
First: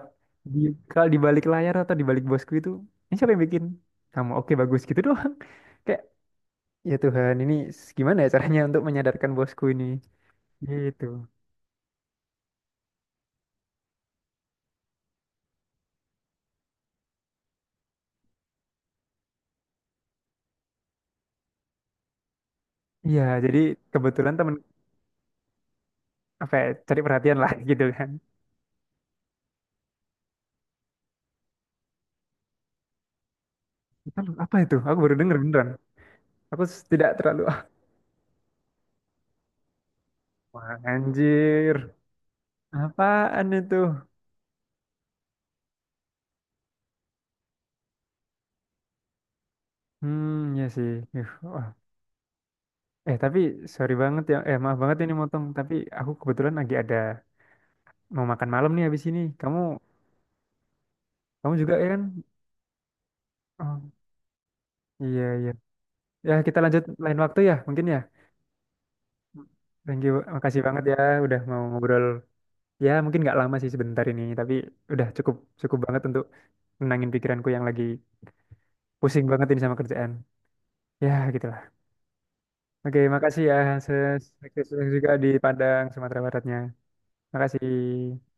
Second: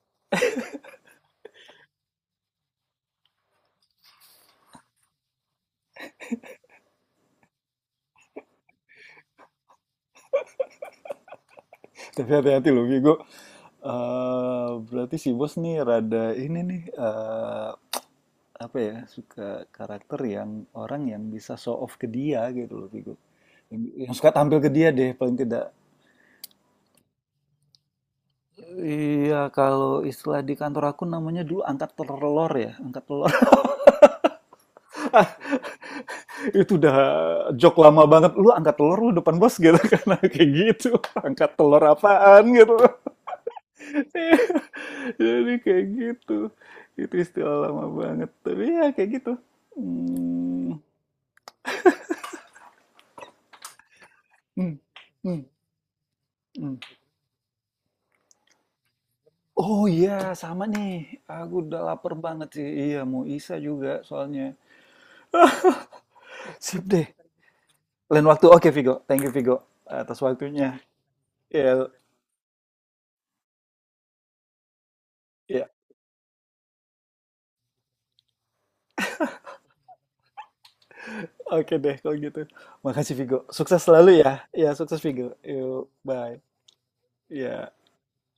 Speaker 1: di, balik layar atau di balik bosku itu, ini siapa yang bikin? Kamu, oke bagus gitu doang. Kayak ya Tuhan, ini gimana ya caranya untuk menyadarkan bosku ini? Gitu.
Speaker 2: Tapi hati-hati loh, Vigo. Berarti si bos nih rada ini nih apa ya suka karakter yang orang yang bisa show off ke dia gitu loh Vigo,
Speaker 1: Iya, jadi
Speaker 2: yang, yang
Speaker 1: kebetulan
Speaker 2: suka
Speaker 1: temen,
Speaker 2: tampil ke dia deh paling tidak.
Speaker 1: apa ya, cari perhatian lah gitu kan.
Speaker 2: Iya kalau istilah di kantor aku namanya dulu angkat telur ya angkat telur.
Speaker 1: Lalu apa itu? Aku baru denger beneran.
Speaker 2: Itu udah
Speaker 1: Tidak terlalu ah,
Speaker 2: joke lama banget lu angkat telur lu depan bos gitu. Karena kayak
Speaker 1: wah,
Speaker 2: gitu angkat
Speaker 1: anjir.
Speaker 2: telur apaan gitu.
Speaker 1: Apaan itu?
Speaker 2: Jadi kayak gitu itu istilah lama banget tapi ya kayak gitu.
Speaker 1: Hmm, ya
Speaker 2: Hmm,
Speaker 1: sih. Ih, wah. Tapi sorry banget ya. Eh, maaf
Speaker 2: hmm,
Speaker 1: banget ini
Speaker 2: hmm,
Speaker 1: motong, tapi aku kebetulan lagi
Speaker 2: hmm.
Speaker 1: ada mau makan malam nih habis ini. Kamu
Speaker 2: Oh iya, sama nih,
Speaker 1: Kamu
Speaker 2: aku
Speaker 1: juga
Speaker 2: udah
Speaker 1: ya kan?
Speaker 2: lapar banget sih, iya mau Isa
Speaker 1: Oh,
Speaker 2: juga soalnya.
Speaker 1: iya, iya. Ya, kita lanjut
Speaker 2: Sip deh,
Speaker 1: lain waktu ya, mungkin ya.
Speaker 2: lain waktu. Oke Vigo, thank you Vigo,
Speaker 1: Thank you.
Speaker 2: atas
Speaker 1: Makasih
Speaker 2: waktunya
Speaker 1: banget ya udah mau
Speaker 2: ya.
Speaker 1: ngobrol. Ya mungkin nggak lama sih sebentar ini, tapi udah cukup,
Speaker 2: Ya.
Speaker 1: cukup banget untuk menangin pikiranku yang lagi pusing banget ini sama kerjaan. Ya gitulah.
Speaker 2: Oke deh kalau gitu.
Speaker 1: Oke,
Speaker 2: Makasih Vigo.
Speaker 1: makasih ya.
Speaker 2: Sukses selalu ya.
Speaker 1: Sukses
Speaker 2: Ya, sukses
Speaker 1: juga di
Speaker 2: Vigo.
Speaker 1: Padang,
Speaker 2: Yuk,
Speaker 1: Sumatera
Speaker 2: bye.
Speaker 1: Baratnya.
Speaker 2: Ya.
Speaker 1: Makasih.